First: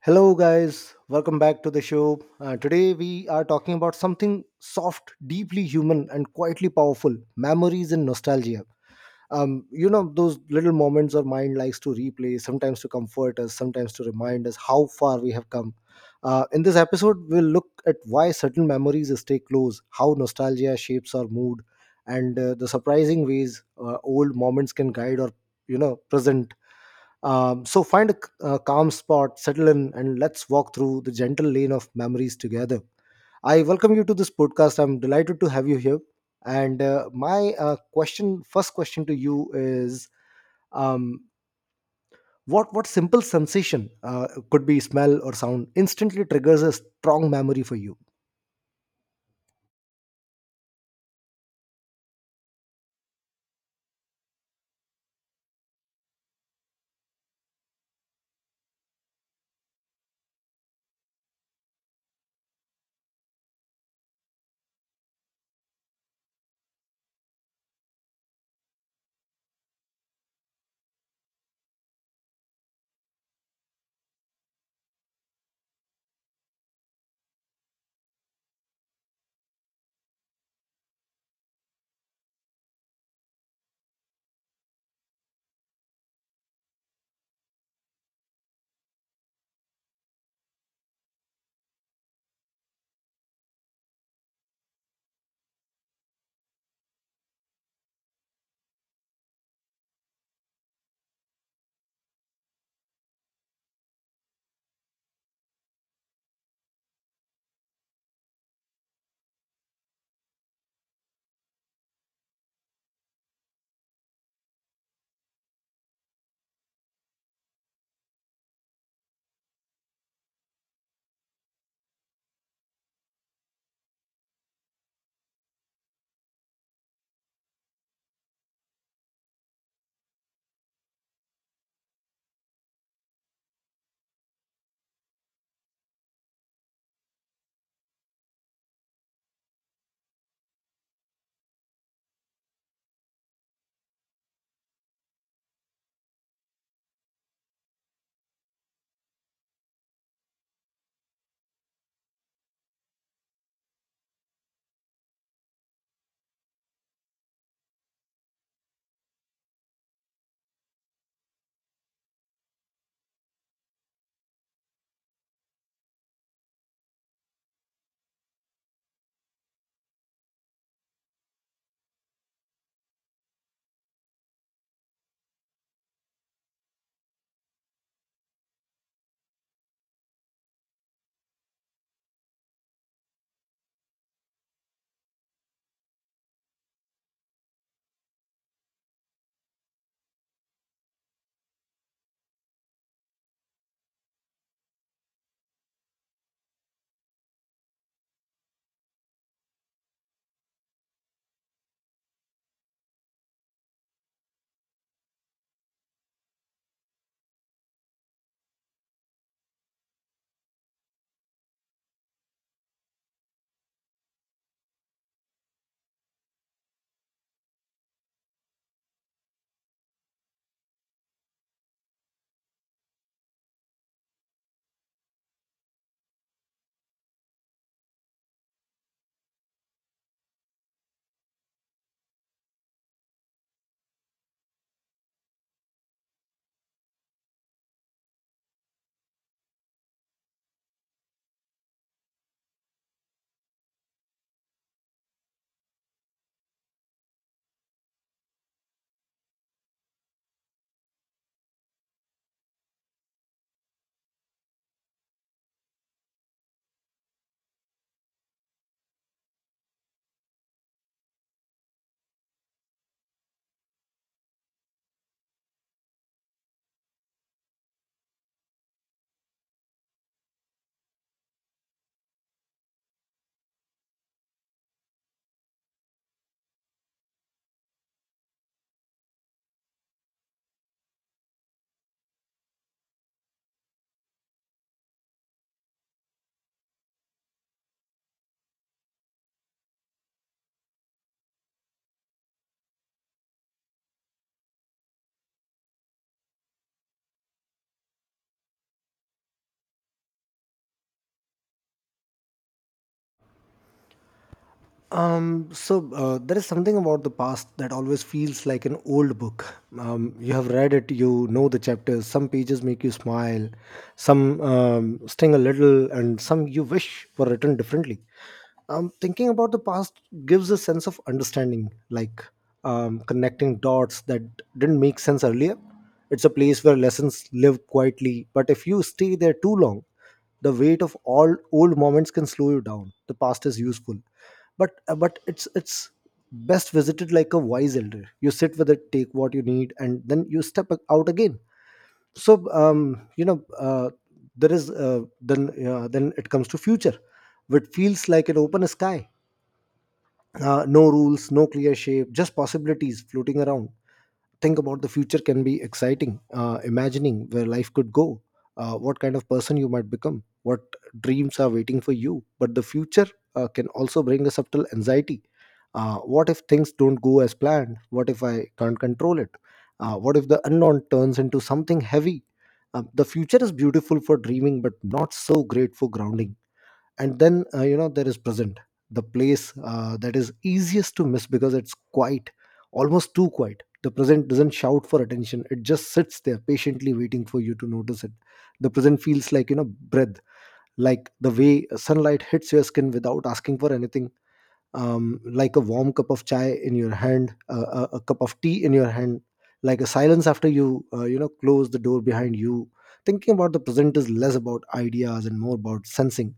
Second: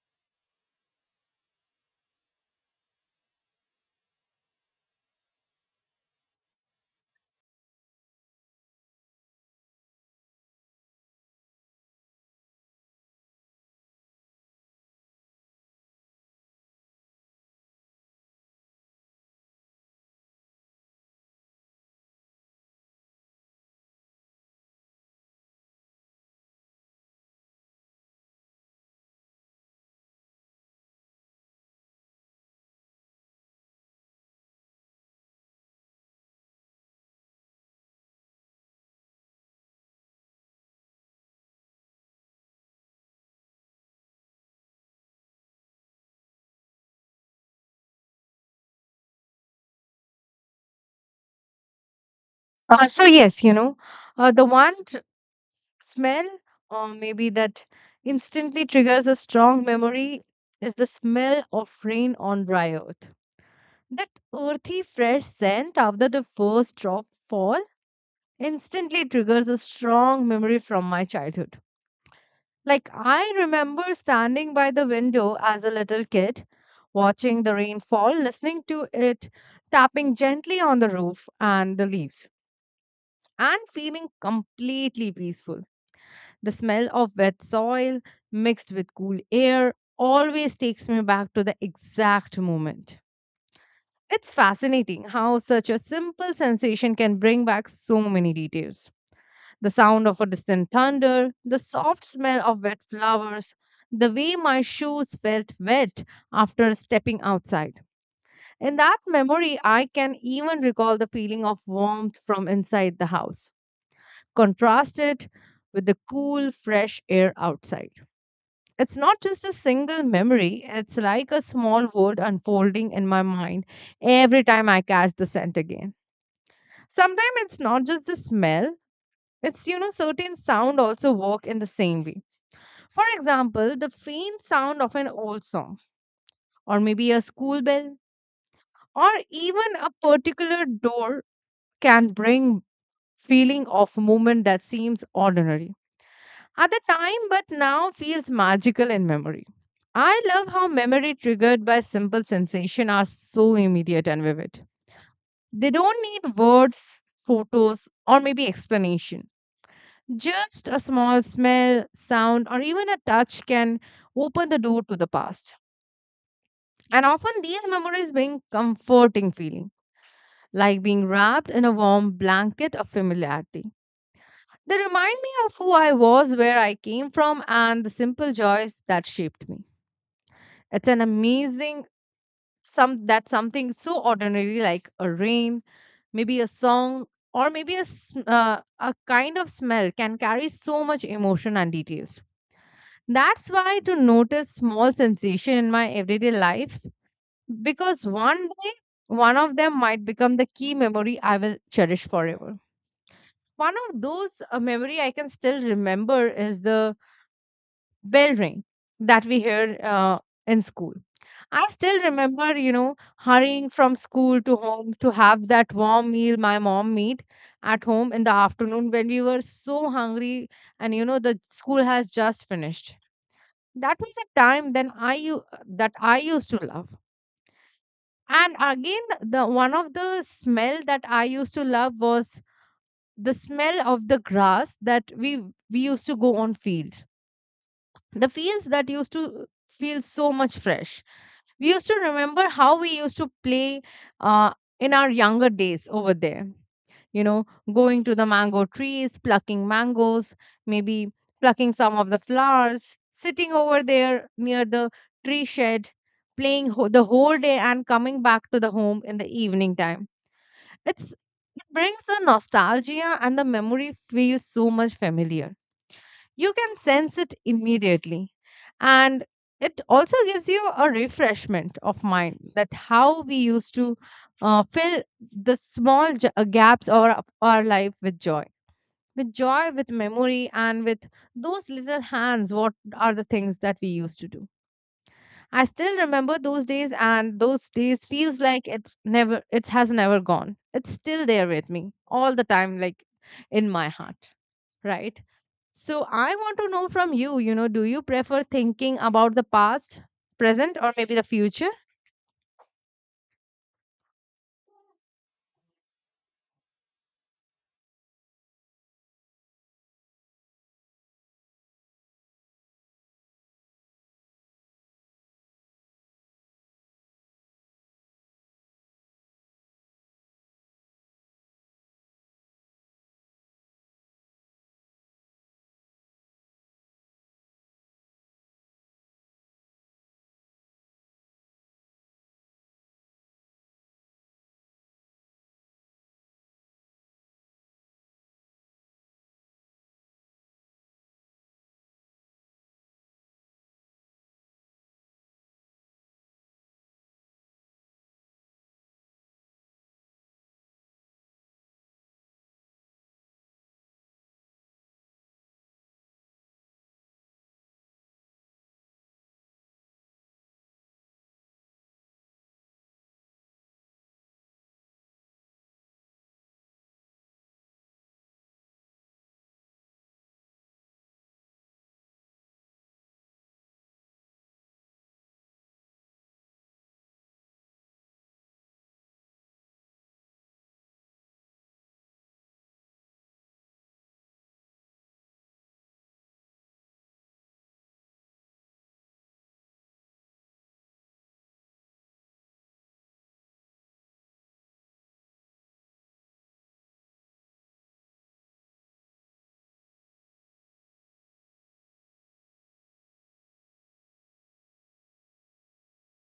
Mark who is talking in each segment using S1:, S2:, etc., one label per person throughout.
S1: Hello, guys. Welcome back to the show. Today, we are talking about something soft, deeply human, and quietly powerful memories and nostalgia. Those little moments our mind likes to replay, sometimes to comfort us, sometimes to remind us how far we have come. In this episode, we'll look at why certain memories stay close, how nostalgia shapes our mood, and the surprising ways old moments can guide our present. So find a calm spot, settle in, and let's walk through the gentle lane of memories together. I welcome you to this podcast. I'm delighted to have you here. And my first question to you is, um, what simple sensation, could be smell or sound, instantly triggers a strong memory for you?
S2: So yes, uh, the one tr- smell, or maybe that instantly triggers a strong memory, is the smell of rain on dry earth. That earthy, fresh scent after the first drop fall instantly triggers a strong memory from my childhood. Like I remember standing by the window as a little kid, watching the rain fall, listening to it tapping gently on the roof and the leaves, and feeling completely peaceful. The smell of wet soil mixed with cool air always takes me back to the exact moment. It's fascinating how such a simple sensation can bring back so many details. The sound of a distant thunder, the soft smell of wet flowers, the way my shoes felt wet after stepping outside. In that memory, I can even recall the feeling of warmth from inside the house, contrasted with the cool, fresh air outside. It's not just a single memory, it's like a small world unfolding in my mind every time I catch the scent again. Sometimes it's not just the smell, it's certain sound also work in the same way. For example, the faint sound of an old song or maybe a school bell or even a particular door can bring feeling of moment that seems ordinary at the time but now feels magical in memory. I love how memory triggered by simple sensation are so immediate and vivid. They don't need words, photos, or maybe explanation. Just a small smell, sound, or even a touch can open the door to the past. And often these memories bring comforting feeling, like being wrapped in a warm blanket of familiarity. They remind me of who I was, where I came from, and the simple joys that shaped me. It's an amazing something so ordinary like a rain, maybe a song, or maybe a kind of smell can carry so much emotion and details. That's why to notice small sensation in my everyday life because one day one of them might become the key memory I will cherish forever. One of those memory I can still remember is the bell ring that we hear in school. I still remember, you know, hurrying from school to home to have that warm meal my mom made at home in the afternoon when we were so hungry and you know the school has just finished. That was a time then that I used to love. And again the one of the smell that I used to love was the smell of the grass that we used to go on field the fields that used to feel so much fresh. We used to remember how we used to play uh, in our younger days over there. You know, going to the mango trees, plucking mangoes, maybe plucking some of the flowers, sitting over there near the tree shed, playing the whole day and coming back to the home in the evening time. It brings the nostalgia and the memory feels so much familiar, you can sense it immediately, and it also gives you a refreshment of mind that how we used to fill the gaps of our life with joy, with memory and with those little hands what are the things that we used to do. I still remember those days and those days feels like it has never gone, it's still there with me all the time, like in my heart. Right. So I want to know from you, you know, do you prefer thinking about the past, present, or maybe the future?
S1: So there is something about the past that always feels like an old book. You have read it, you know the chapters. Some pages make you smile, some sting a little, and some you wish were written differently. Thinking about the past gives a sense of understanding, like connecting dots that didn't make sense earlier. It's a place where lessons live quietly, but if you stay there too long, the weight of all old moments can slow you down. The past is useful, but it's best visited like a wise elder. You sit with it, take what you need, and then you out again. So there is, then it comes to future, which feels like an open sky. No rules, no clear shape, just possibilities floating around. Think about the future can be exciting, imagining where life could go, what kind of person you might become, what dreams are waiting for you. But the future can also bring a subtle anxiety. What if things don't go as planned? What if I can't control it? What if the unknown turns into something heavy? The future is beautiful for dreaming but not so great for grounding. And then there is present, the place that is easiest to miss because it's quiet, almost too quiet. The present doesn't shout for attention. It just sits there patiently waiting for you to notice it. The present feels like, you know, breath, like the way sunlight hits your skin without asking for anything, like a warm cup of chai in your hand, a cup of tea in your hand, like a silence after you you know close the door behind you. Thinking about the present is less about ideas and more about sensing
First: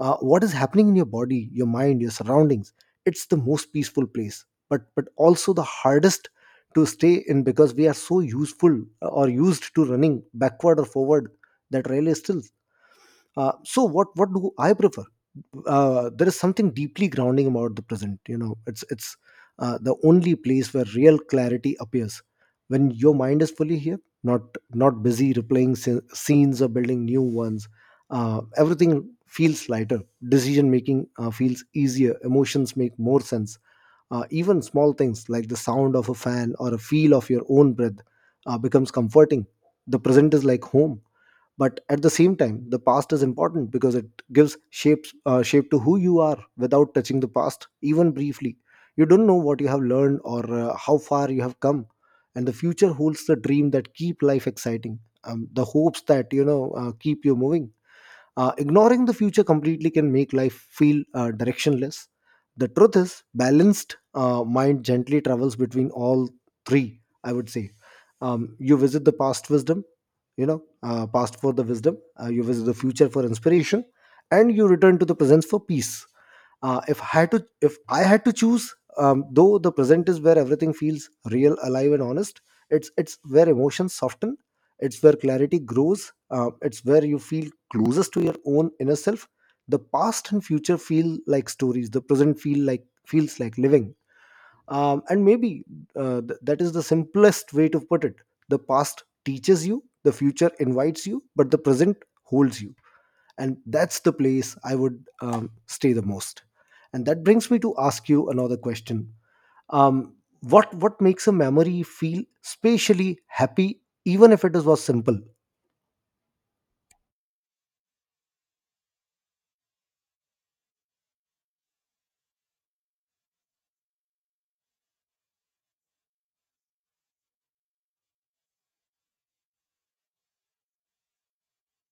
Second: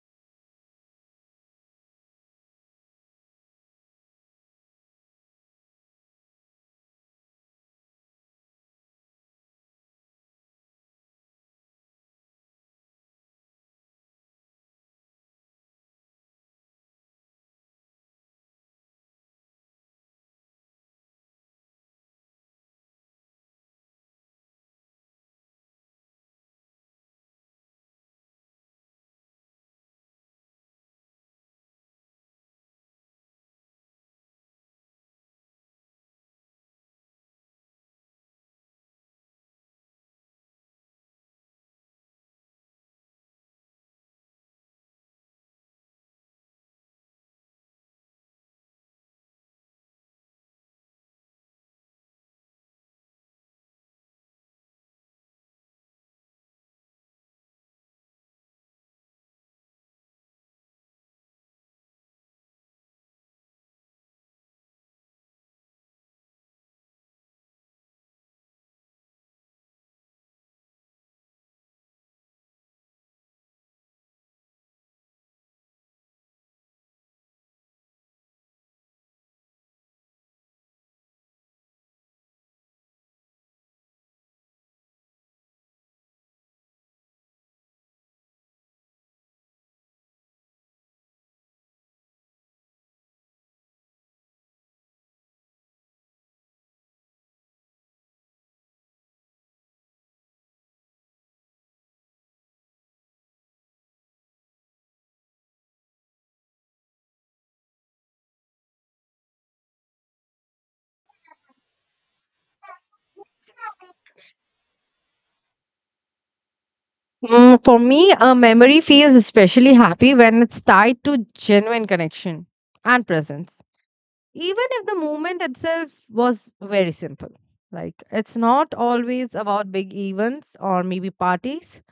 S1: what is happening in your body, your mind, your surroundings. It's the most peaceful place, but also the hardest to stay in because we are so useful, or used to running backward or forward. That rail is still. So what do I prefer? There is something deeply grounding about the present. You know, it's the only place where real clarity appears, when your mind is fully here, not busy replaying scenes or building new ones. Everything feels lighter. Decision making feels easier. Emotions make more sense. Even small things like the sound of a fan or a feel of your own breath becomes comforting. The present is like home. But at the same time, the past is important because it gives shape to who you are. Without touching the past even briefly, you don't know what you have learned or how far you have come. And the future holds the dream that keep life exciting, the hopes that, you know, keep you moving. Ignoring the future completely can make life feel directionless. The truth is, balanced mind gently travels between all three, I would say. You visit the past wisdom, past for the wisdom, you visit the future for inspiration, and you return to the present for peace. If I had to choose, though the present is where everything feels real, alive, and honest, it's where emotions soften, it's where clarity grows, it's where you feel closest to your own inner self. The past and future feel like stories. The present feels like living. And maybe that is the simplest way to put it. The past teaches you, the future invites you, but the present holds you. And that's the place I would stay the most. And that brings me to ask you another question. Um, what makes a memory feel spatially happy even if it is was simple?
S2: Mm, for me, a memory feels especially happy when it's tied to genuine connection and presence, even if the movement itself was very simple. Like, it's not always about big events or maybe parties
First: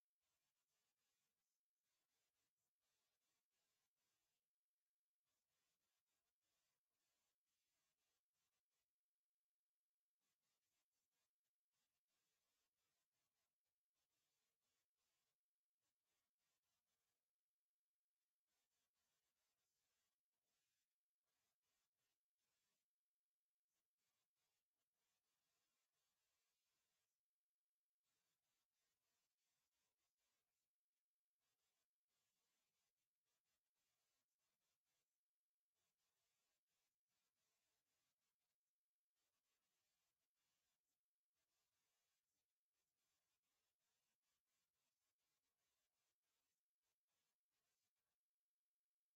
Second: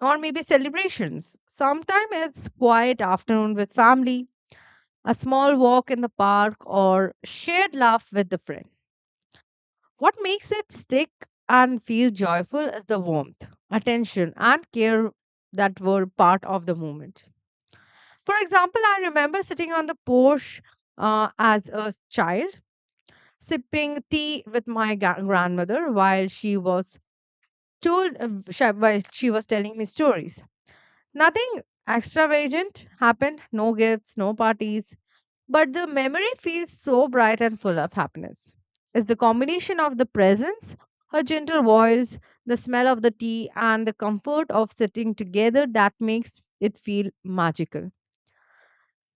S2: or maybe celebrations. Sometimes it's quiet afternoon with family, a small walk in the park, or shared laugh with the friend. What makes it stick and feel joyful is the warmth, attention, and care that were part of the moment. For example, I remember sitting on the porch as a child sipping tea with my grandmother while she was told sh- while she was telling me stories. Nothing extravagant happened, no gifts, no parties, but the memory feels so bright and full of happiness. It's the combination of the presence, her gentle voice, the smell of the tea, and the comfort of sitting together that makes it feel magical.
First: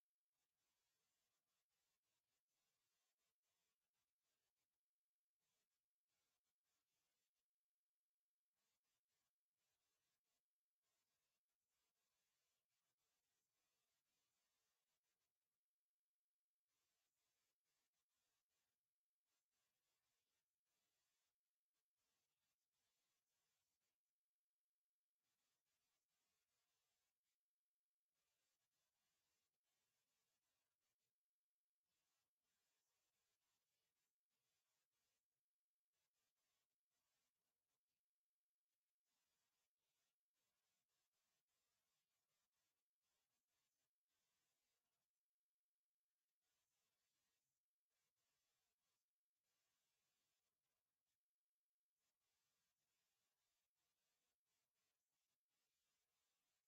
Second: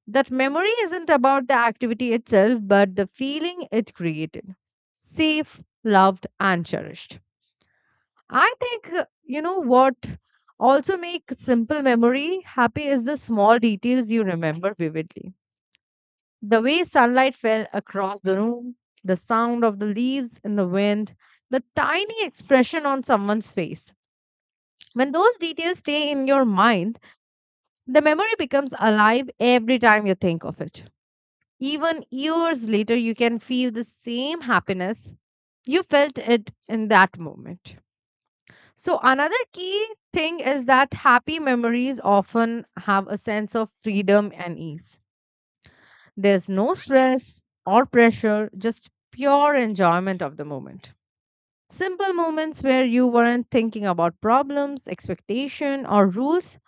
S2: That memory isn't about the activity itself, but the feeling it created: safe, loved, and cherished. I think, what also make simple memory happy is the small details you remember vividly. The way sunlight fell across the room, the sound of the leaves in the wind, the tiny expression on someone's face. When those details stay in your mind, the memory becomes alive every time you think of it. Even years later, you can feel the same happiness. You felt it in that moment. So, another key thing is that happy memories often have a sense of freedom and ease. There's no stress or pressure, just pure enjoyment of the moment. Simple moments where you weren't thinking about problems, expectation, or rules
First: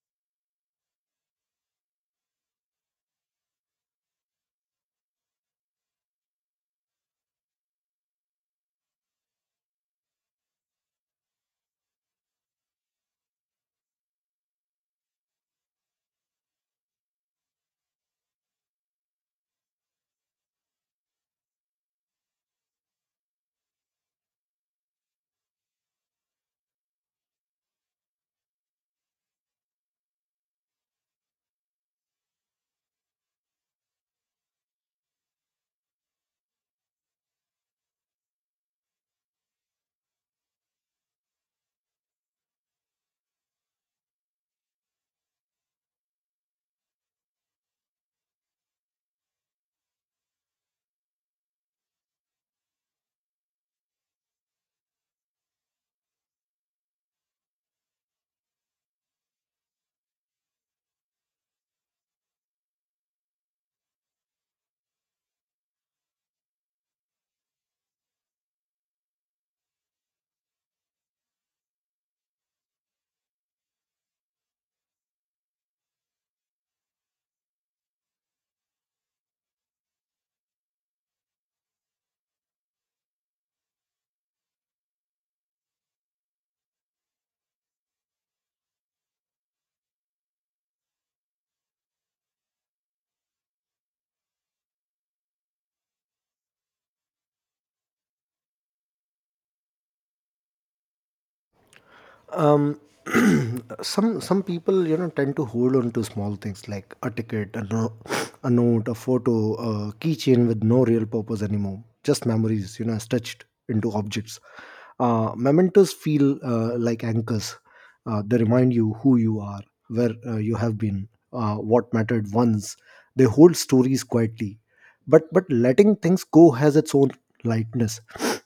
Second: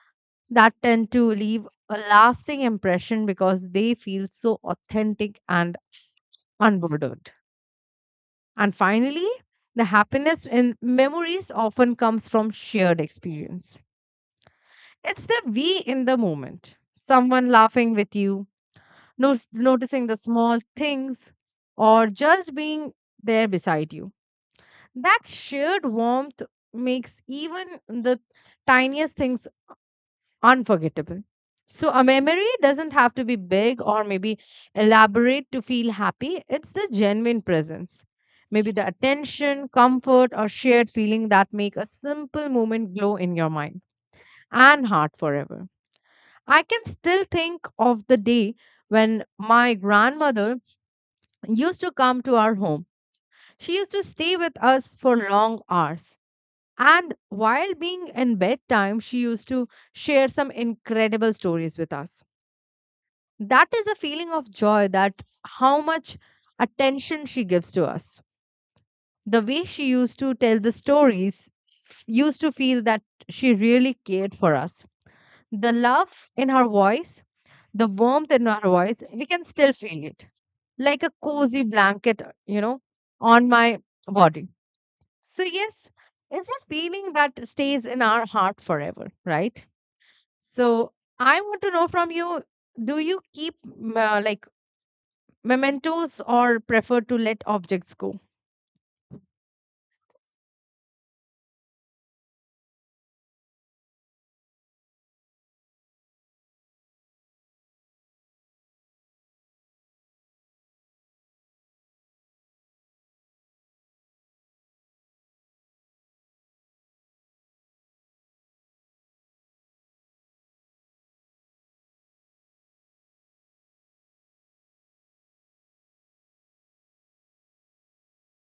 S2: that tend to leave a lasting impression because they feel so authentic and unburdened. And finally, the happiness in memories often comes from shared experience. It's the we in the moment. Someone laughing with you, noticing the small things, or just being there beside you. That shared warmth makes even the tiniest things unforgettable. So, a memory doesn't have to be big or maybe elaborate to feel happy. It's the genuine presence. Maybe the attention, comfort, or shared feeling that make a simple moment glow in your mind and heart forever. I can still think of the day when my grandmother used to come to our home. She used to stay with us for long hours. And while being in bedtime, she used to share some incredible stories with us. That is a feeling of joy, that how much attention she gives to us, the way she used to tell the stories, used to feel that she really cared for us. The love in her voice, the warmth in her voice, we can still feel it like a cozy blanket, you know, on my body. So yes, it's a feeling that stays in our heart forever. Right. So I want to know from you, do you keep like mementos or prefer to let objects go?
S1: um, some people, you know, tend to hold on to small things like a ticket, a, no, a note, a photo, a keychain, with no real purpose anymore, just memories, you know, stretched into objects. Mementos feel like anchors. They remind you who you are, where you have been, what mattered once. They hold stories quietly. But letting things go has its own lightness.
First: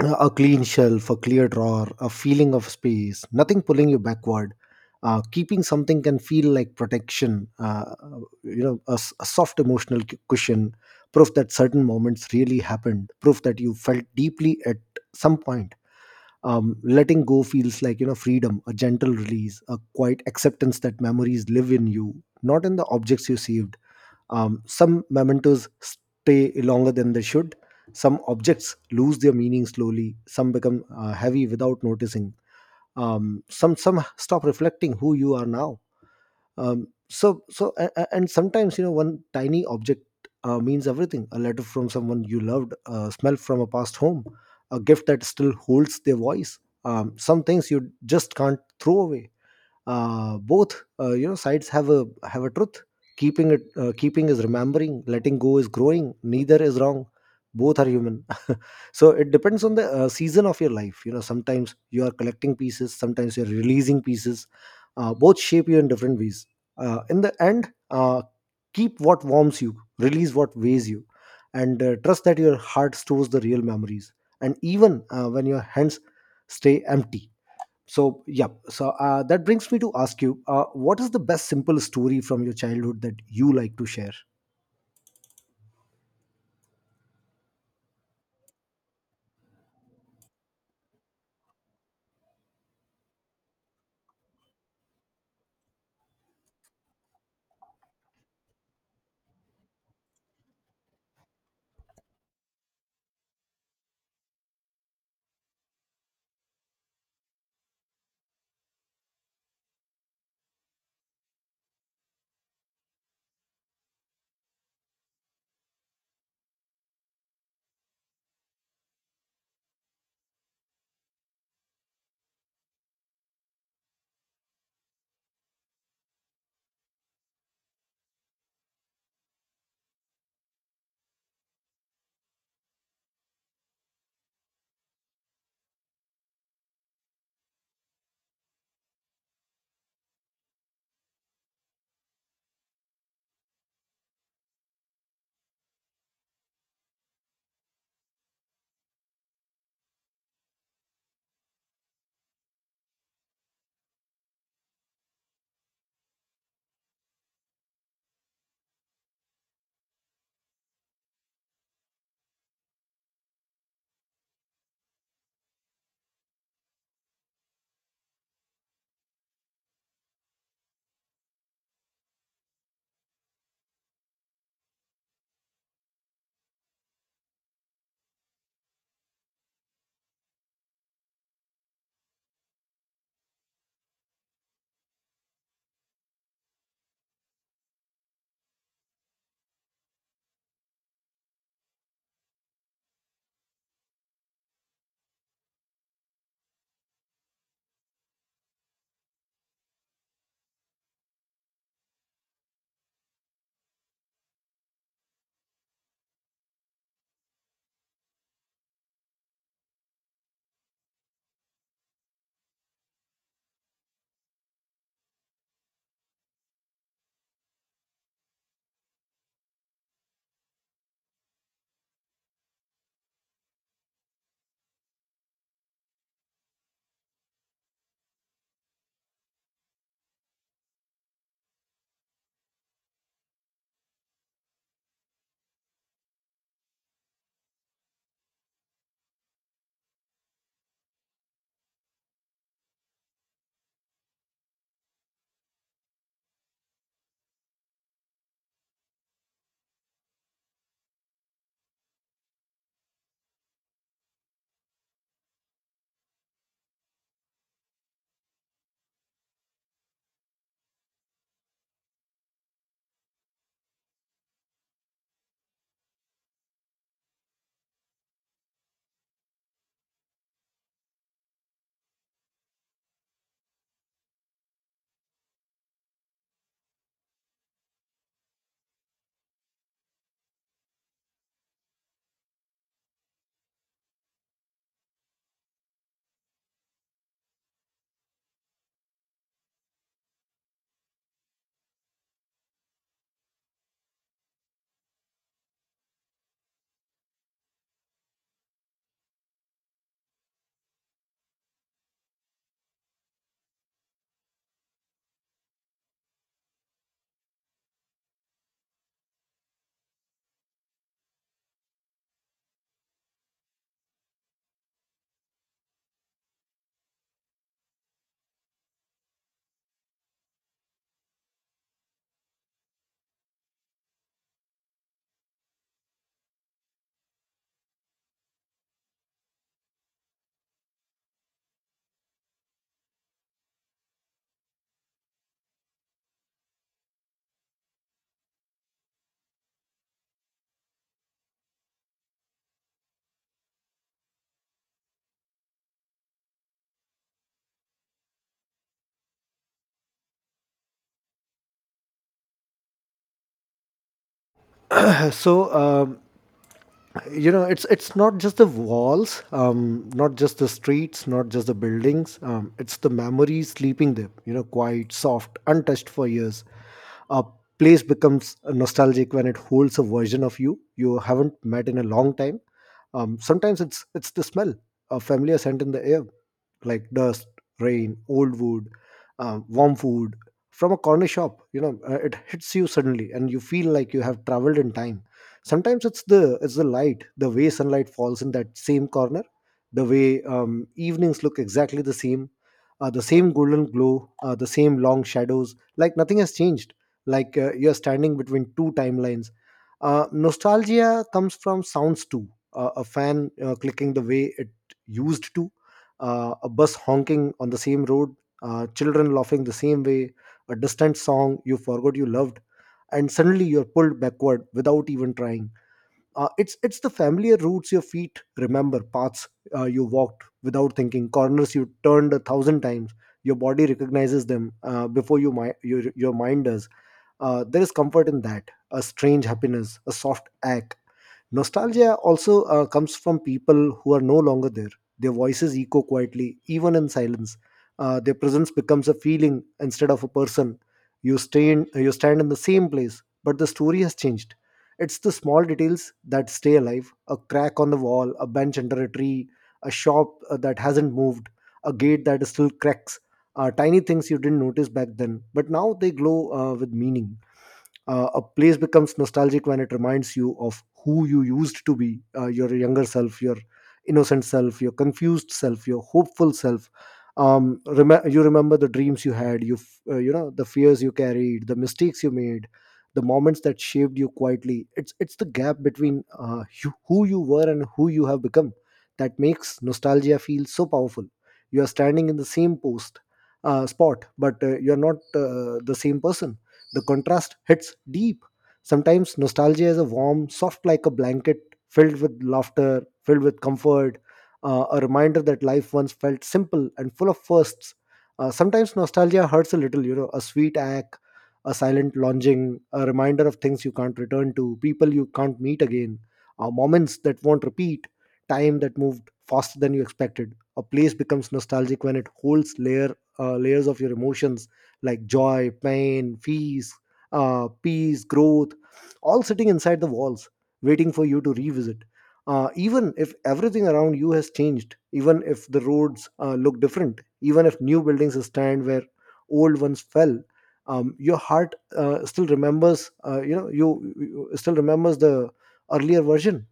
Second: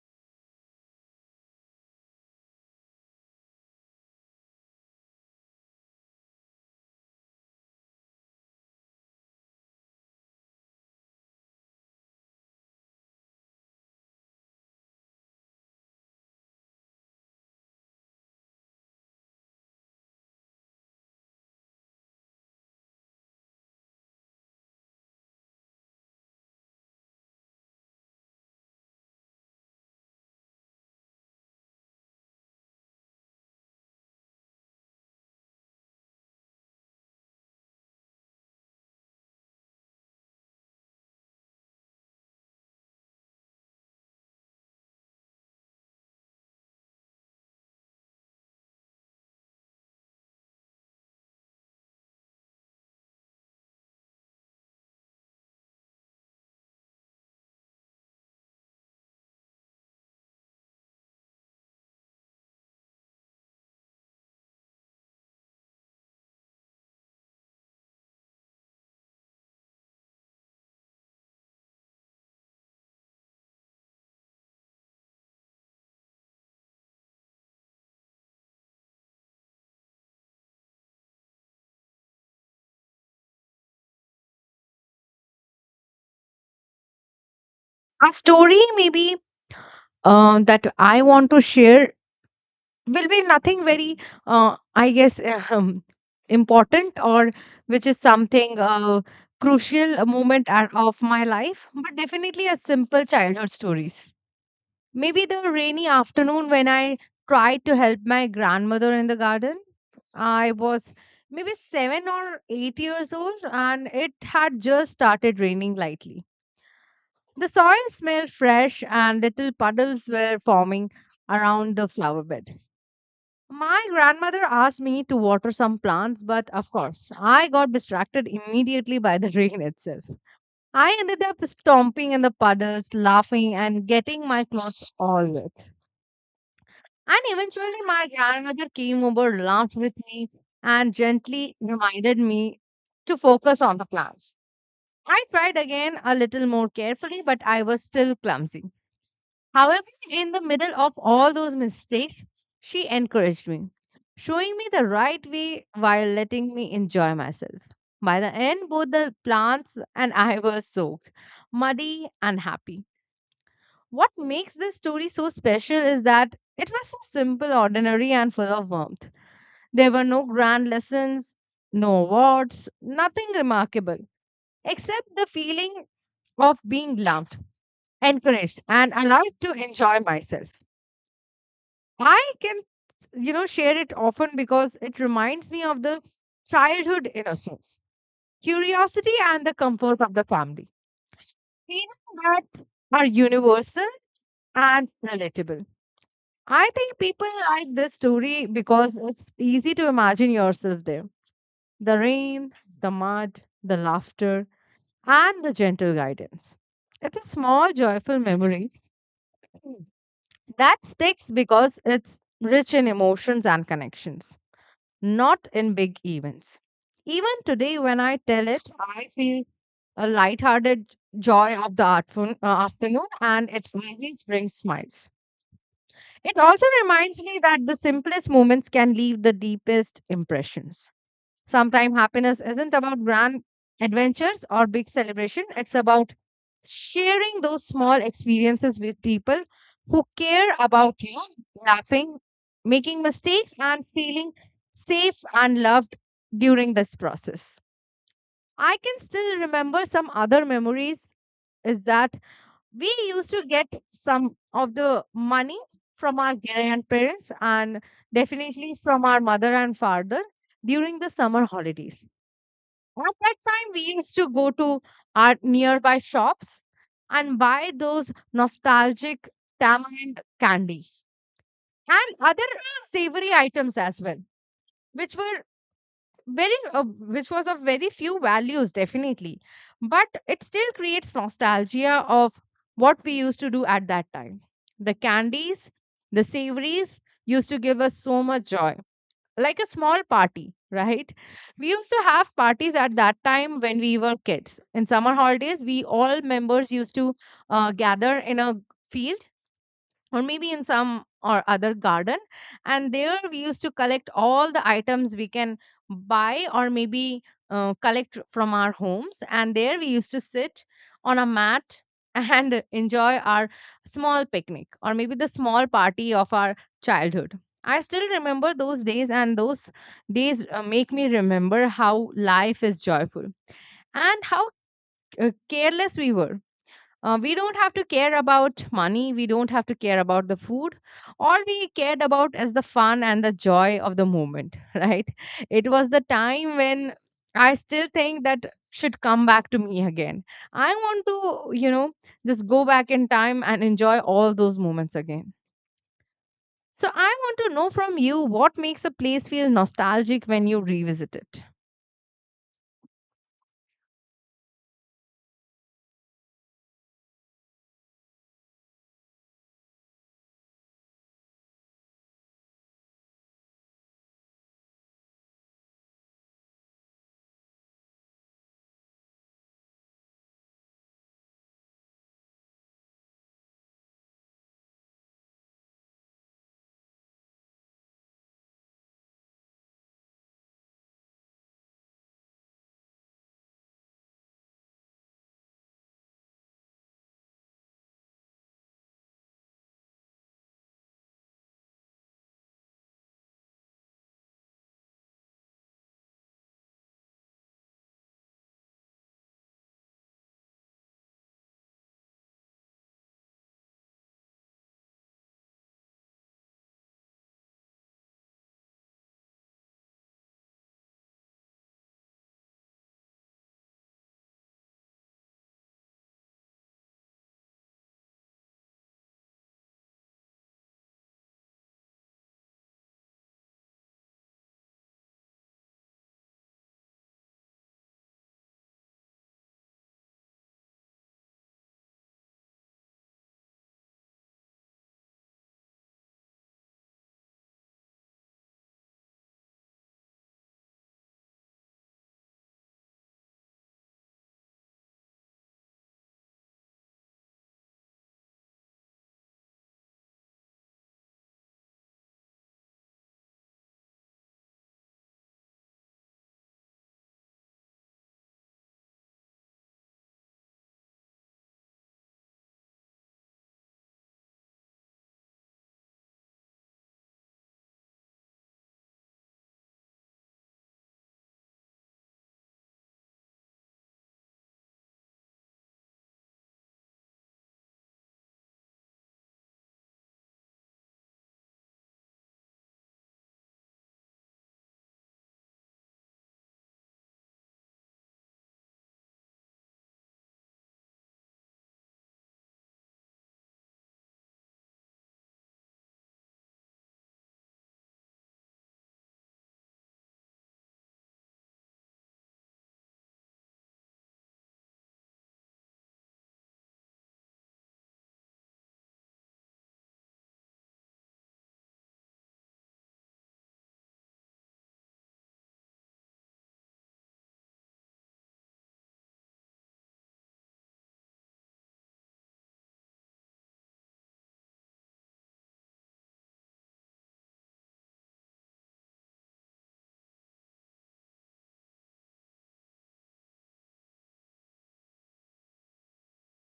S1: A clean shelf, a clear drawer, a feeling of space, nothing pulling you backward. Keeping something can feel like protection, a, a soft emotional cushion, proof that certain moments really happened, proof that you felt deeply at some point. Letting go feels like, you know, freedom, a gentle release, a quiet acceptance that memories live in you, not in the objects you saved. Some mementos stay longer than they should. Some objects lose their meaning slowly. Some become heavy without noticing. Some stop reflecting who you are now. And sometimes, you know, one tiny object means everything. A letter from someone you loved, a smell from a past home, a gift that still holds their voice. Some things you just can't throw away. Both sides have a truth. Keeping is remembering, letting go is growing. Neither is wrong, both are human. So it depends on the season of your life. You know, sometimes you are collecting pieces, sometimes you're releasing pieces. Both shape you in different ways. In the end, keep what warms you, release what weighs you, and trust that your heart stores the real memories, and even when your hands stay empty. So that brings me to ask you, what is the best simple story from your childhood that you like to share?
S2: A story maybe that I want to share will be nothing very, I guess um, important or which is something crucial, a moment of my life, but definitely a simple childhood stories. Maybe the rainy afternoon when I tried to help my grandmother in the garden. I was maybe 7 or 8 years old, and it had just started raining lightly. The soil smelled fresh, and little puddles were forming around the flower bed. My grandmother asked me to water some plants, but of course, I got distracted immediately by the rain itself. I ended up stomping in the puddles, laughing, and getting my clothes all wet. And eventually, my grandmother came over, laughed with me, and gently reminded me to focus on the class. I tried again a little more carefully, but I was still clumsy. However, in the middle of all those mistakes, she encouraged me, showing me the right way while letting me enjoy myself. By the end, both the plants and I were soaked, muddy, and happy. What makes this story so special is that it was so simple, ordinary, and full of warmth. There were no grand lessons, no awards, nothing remarkable, except the feeling of being loved, encouraged, and allowed to enjoy myself. I can, you know, share it often because it reminds me of the childhood innocence, curiosity, and the comfort of the family. Feelings that are universal and relatable. I think people like this story because it's easy to imagine yourself there. The rain, the mud, the laughter, and the gentle guidance. It's a small, joyful memory that sticks because it's rich in emotions and connections, not in big events. Even today, when I tell it, I feel a lighthearted joy of the artful, afternoon, and it always brings smiles. It also reminds me that the simplest moments can leave the deepest impressions. Sometimes happiness isn't about grand adventures or big celebration, it's about sharing those small experiences with people who care about you, laughing, making mistakes, and feeling safe and loved during this process. I can still remember some other memories is that we used to get some of the money from our grandparents and definitely from our mother and father during the summer holidays. At that time, we used to go to our nearby shops and buy those nostalgic tamarind candies and other savory items as well, which were very which was of very few values definitely, but it still creates nostalgia of what we used to do at that time. The candies, the savories used to give us so much joy, like a small party, right? We used to have parties at that time when we were kids. In summer holidays, we all members used to gather in a field or maybe in some or other garden, and there we used to collect all the items we can buy or maybe collect from our homes, and there we used to sit on a mat and enjoy our small picnic or maybe the small party of our childhood. I still remember those days, and those days make me remember how life is joyful and how careless we were. We don't have to care about money. We don't have to care about the food. All we cared about is the fun and the joy of the moment, right? It was the time when I still think that should come back to me again. I want to, just go back in time and enjoy all those moments again. So I want to know from you, what makes a place feel nostalgic when you revisit it?
S1: So it's not just the walls, not just the streets, not just the buildings, it's the memories sleeping there, you know, quite soft, untouched for years. A place becomes nostalgic when it holds a version of you you haven't met in a long time. Sometimes it's the smell, a familiar scent in the air, like dust, rain, old wood, warm food from a corner shop. You know, it hits you suddenly and you feel like you have traveled in time. Sometimes it's the light, the way sunlight falls in that same corner, the way evenings look exactly the same, the same golden glow, the same long shadows, like nothing has changed, like you're standing between two timelines. Nostalgia comes from sounds too. A fan clicking the way it used to, a bus honking on the same road, children laughing the same way, a distant song you forgot you loved, and suddenly you're pulled backward without even trying. It's the familiar routes your feet remember, paths you walked without thinking, corners you turned a thousand times. Your body recognizes them your mind does. There is comfort in that, a strange happiness, a soft ache. Nostalgia also comes from people who are no longer there. Their voices echo quietly, even in silence. Their presence becomes a feeling instead of a person. You stand in the same place, but the story has changed. It's the small details that stay alive: a crack on the wall, a bench under a tree, a shop that hasn't moved, a gate that still cracks. Tiny things you didn't notice back then, but now they glow with meaning. A place becomes nostalgic when it reminds you of who you used to be, your younger self, your innocent self, your confused self, your hopeful self. You remember the dreams you had, you, f- you know, the fears you carried, the mistakes you made, the moments that shaped you quietly. It's the gap between you, who you were and who you have become that makes nostalgia feel so powerful. You are standing in the same spot, but you're not the same person. The contrast hits deep. Sometimes nostalgia is a warm, soft like a blanket, filled with laughter, filled with comfort, a reminder that life once felt simple and full of firsts. Sometimes nostalgia hurts a little, you know, a sweet ache, a silent longing, a reminder of things you can't return to, people you can't meet again, moments that won't repeat, time that moved faster than you expected. A place becomes nostalgic when it holds layers of your emotions like joy, pain, fees, peace, growth, all sitting inside the walls, waiting for you to revisit. Even if everything around you has changed, even if the roads look different, even if new buildings stand where old ones fell, your heart still remembers. You still remembers the earlier version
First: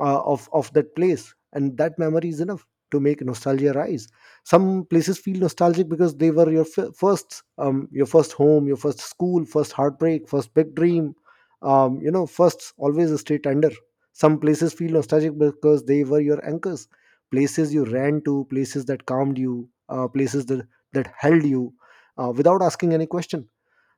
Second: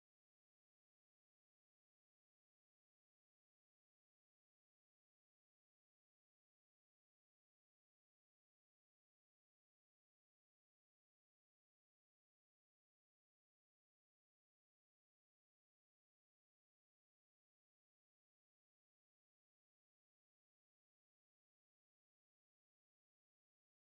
S1: of that place, and that memory is enough to make nostalgia rise. Some places feel nostalgic because they were your first. Your first home, your first school, first heartbreak, first big dream. You know, first always a stay tender. Some places feel nostalgic because they were your anchors, places you ran to, places that calmed you, places that held you without asking any question.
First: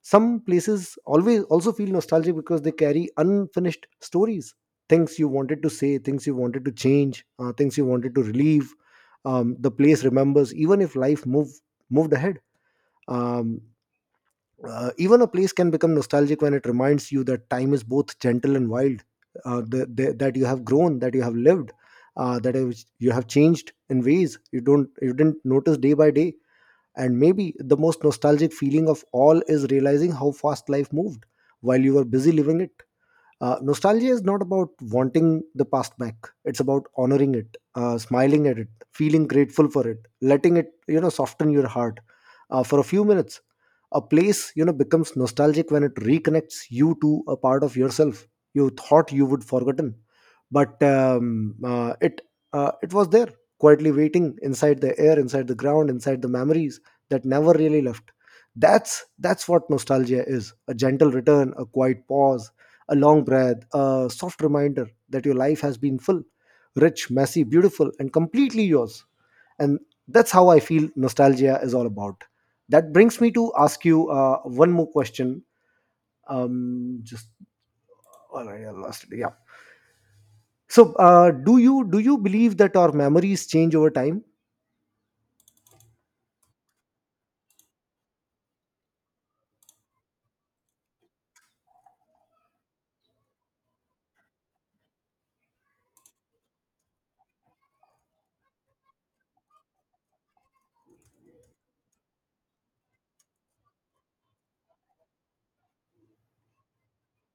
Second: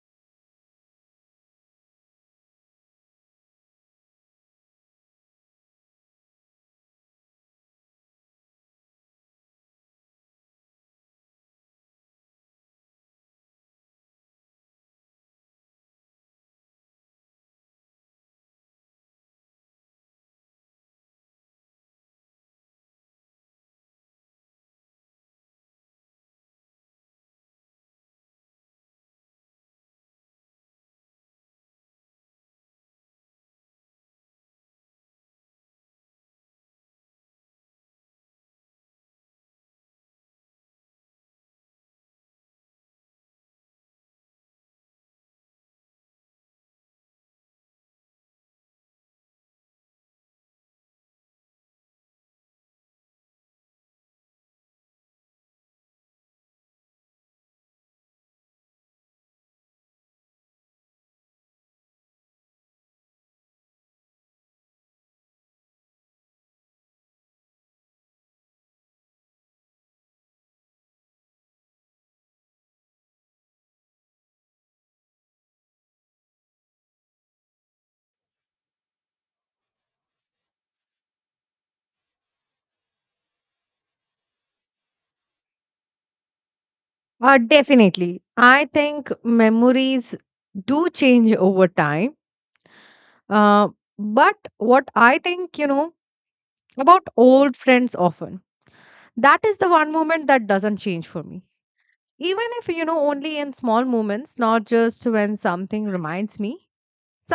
S1: Some places always also feel nostalgic because they carry unfinished stories, things you wanted to say, things you wanted to change, things you wanted to relieve. The place remembers, even if life moved ahead. Um, Even a place can become nostalgic when it reminds you that time is both gentle and wild, that you have grown, that you have lived, that you have changed in ways you don't you didn't notice day by day. And maybe the most nostalgic feeling of all is realizing how fast life moved while you were busy living it. Nostalgia is not about wanting the past back. It's about honoring it, smiling at it, feeling grateful for it, letting it, you know, soften your heart for a few minutes. A place, you know, becomes nostalgic when it reconnects you to a part of yourself you thought you would forgotten, but it it was there quietly waiting inside the air, inside the ground, inside the memories that never really left. That's what nostalgia is: a gentle return, a quiet pause, a long breath, a soft reminder that your life has been full, rich, messy, beautiful, and completely yours. And that's how I feel nostalgia is all about. That brings me to ask you one more question. Just All right, I lost it. Yeah. So, do you believe that our memories change over time?
S2: Definitely. I think memories do change over time. Uh, but what I think, you know, about old friends often, that is the one moment that doesn't change for me, even if, you know, only in small moments, not just when something reminds me.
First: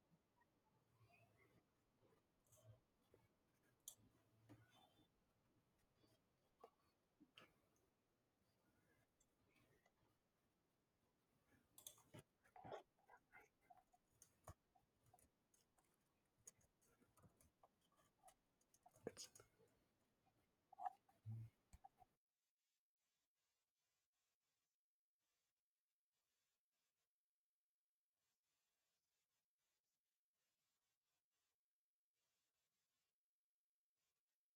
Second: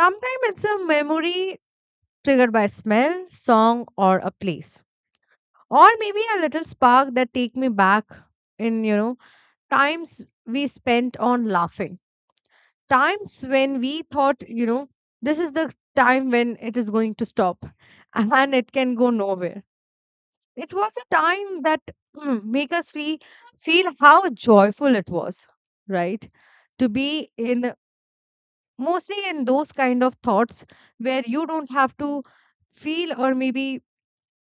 S2: Sometimes it's a memory triggered by smell, song, or a place, or maybe a little spark that take me back in, you know, times we spent on laughing, times when we thought, you know, this is the time when it is going to stop and it can go nowhere. It was a time that make us feel how joyful it was, right? To be in, mostly in those kind of thoughts where you don't have to feel or maybe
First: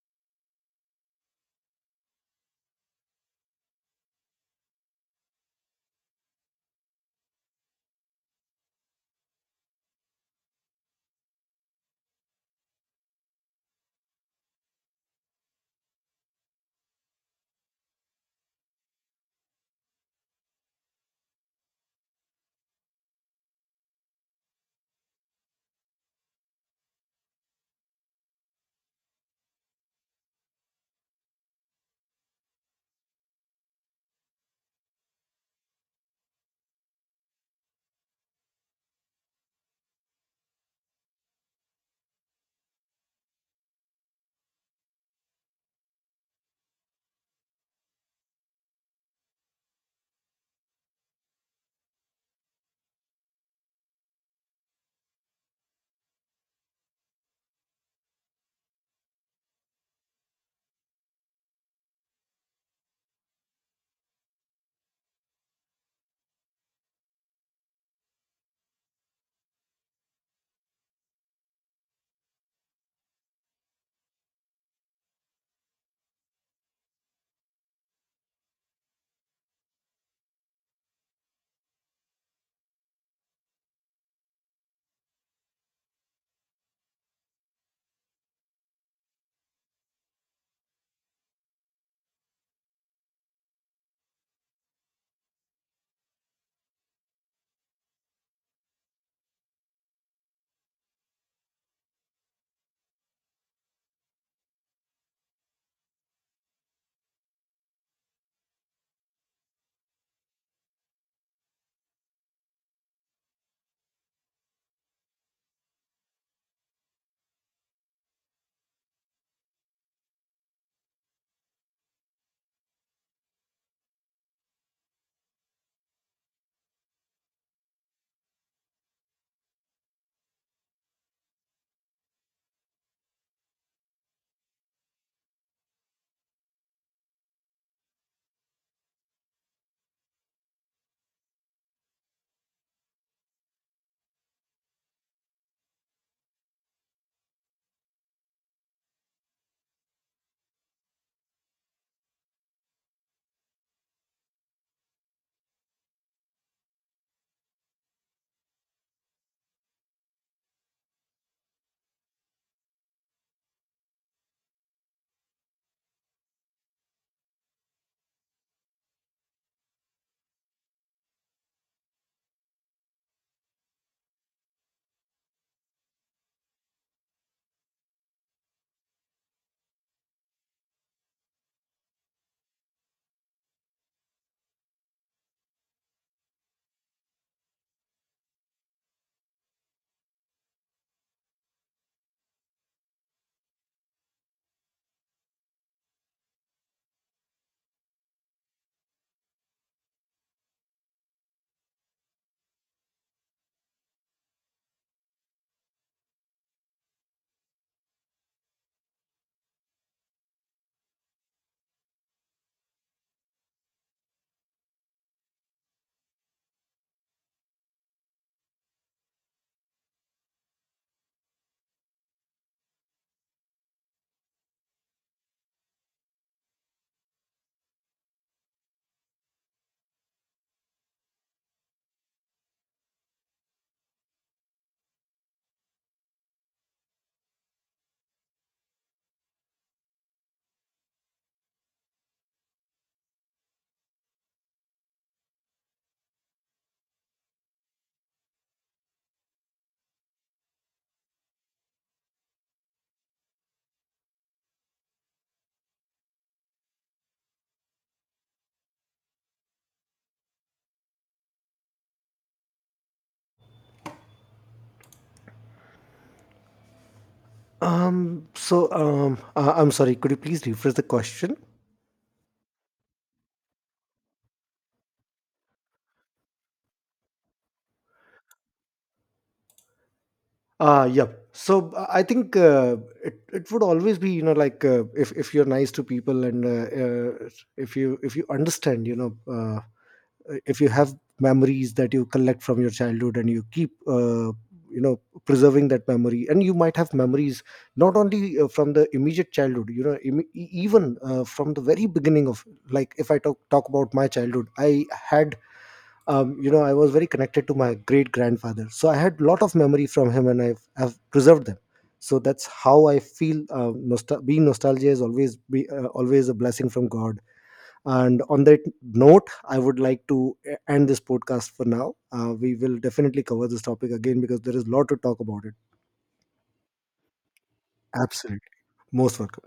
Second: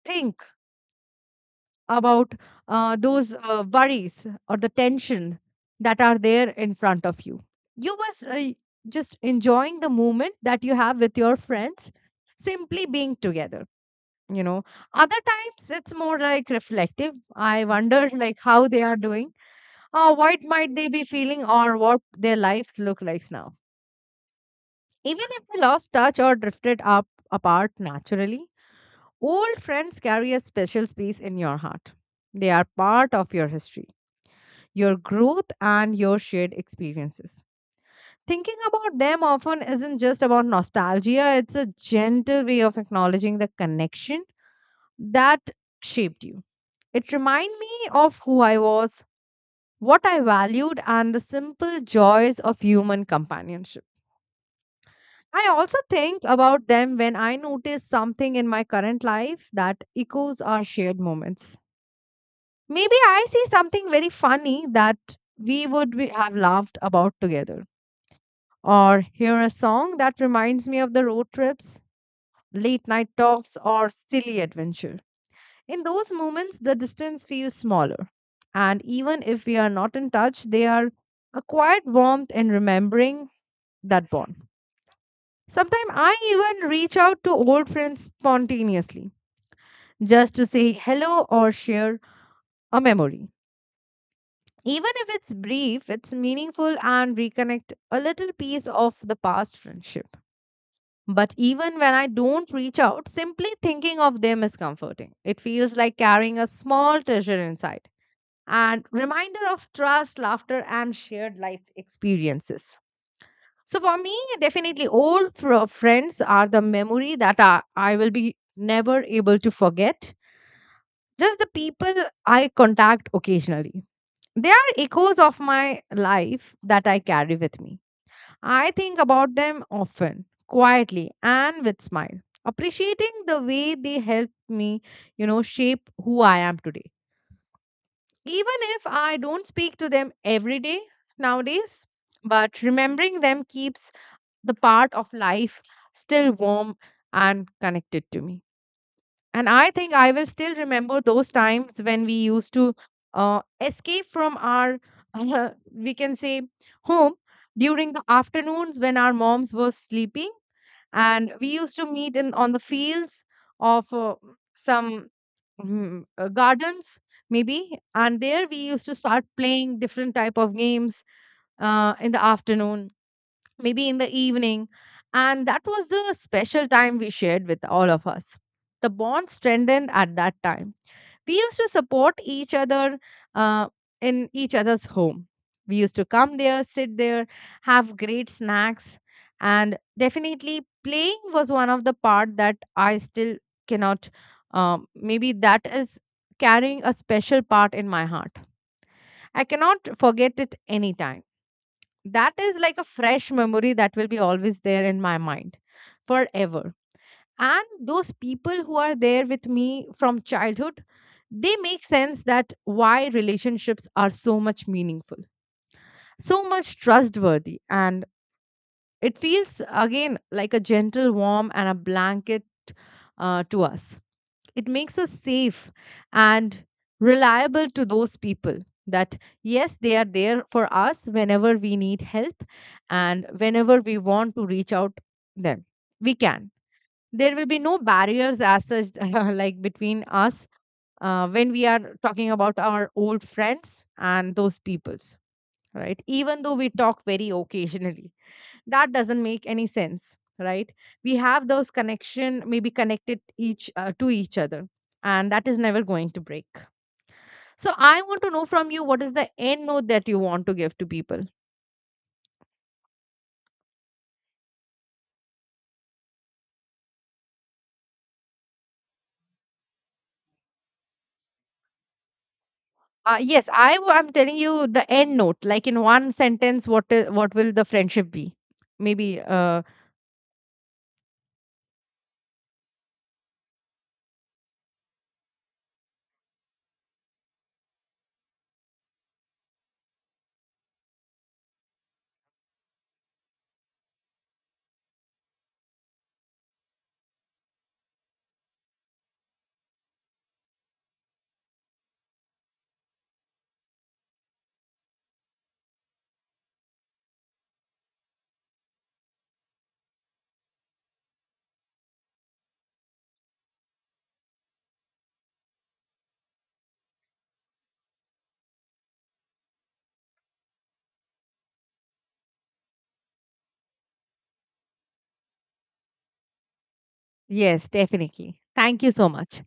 S2: think about those worries or the tension that are there in front of you. You was just enjoying the moment that you have with your friends, simply being together, you know. Other times it's more like reflective. I wonder like how they are doing, or what might they be feeling, or what their lives look like now. Even if we lost touch or drifted up apart naturally, old friends carry a special space in your heart. They are part of your history, your growth, and your shared experiences. Thinking about them often isn't just about nostalgia, it's a gentle way of acknowledging the connection that shaped you. It reminded me of who I was, what I valued, and the simple joys of human companionship. I also think about them when I notice something in my current life that echoes our shared moments. Maybe I see something very funny that we would be, have laughed about together, or hear a song that reminds me of the road trips, late night talks, or silly adventures. In those moments, the distance feels smaller. And even if we are not in touch, they are a quiet warmth in remembering that bond. Sometimes I even reach out to old friends spontaneously just to say hello or share a memory. Even if it's brief, it's meaningful and reconnect a little piece of the past friendship. But even when I don't reach out, simply thinking of them is comforting. It feels like carrying a small treasure inside and reminder of trust, laughter, and shared life experiences. So for me, definitely, friends are the memory that I will be never able to forget. Just the people I contact occasionally. They are echoes of my life that I carry with me. I think about them often, quietly, and with smile, appreciating the way they helped me, you know, shape who I am today. Even if I don't speak to them every day nowadays, but remembering them keeps the part of life still warm and connected to me. And I think I will still remember those times when we used to escape from our, we can say, home during the afternoons when our moms were sleeping, and we used to meet in on the fields of some gardens maybe, and there we used to start playing different type of games in the afternoon, maybe in the evening. And that was the special time we shared with all of us. The bond strengthened at that time. We used to support each other uh, in each other's home. We used to come there, sit there, have great snacks. And definitely, playing was one of the part that I still cannot. Maybe that is carrying a special part in my heart. I cannot forget it anytime. That is like a fresh memory that will be always there in my mind forever. And those people who are there with me from childhood, they make sense that why relationships are so much meaningful, so much trustworthy. And it feels again like a gentle warm and a blanket to us. It makes us safe and reliable to those people that, yes, they are there for us whenever we need help and whenever we want to reach out them. We can. There will be no barriers as such, like between us when we are talking about our old friends and those peoples, right? Even though we talk very occasionally, that doesn't make any sense, right? We have those connection, maybe connected each to each other, and that is never going to break. So I want to know from you, what is the end note that you want to give to people?
S1: I'm sorry, could you please rephrase the question?
S2: Yes, I'm telling you the end note, like in one sentence, what will the friendship be maybe,
S1: Yep. So, I think it would always be, you know, like, if you're nice to people, and uh, if you understand, you know, if you have memories that you collect from your childhood and you keep, you know preserving that memory. And you might have memories not only from the immediate childhood, you know, im- e- even from the very beginning of, like, if I talk about my childhood, I had, you know, I was very connected to my great grandfather. So I had lot of memory from him, and I've preserved them. So that's how I feel. Being nostalgia is always a blessing from God. And on that note, I would like to end this podcast for now. We will definitely cover this topic again because there is a lot to talk about it.
S2: Yes, definitely.
S1: Absolutely,
S2: Thank you so
S1: most
S2: much.
S1: welcome.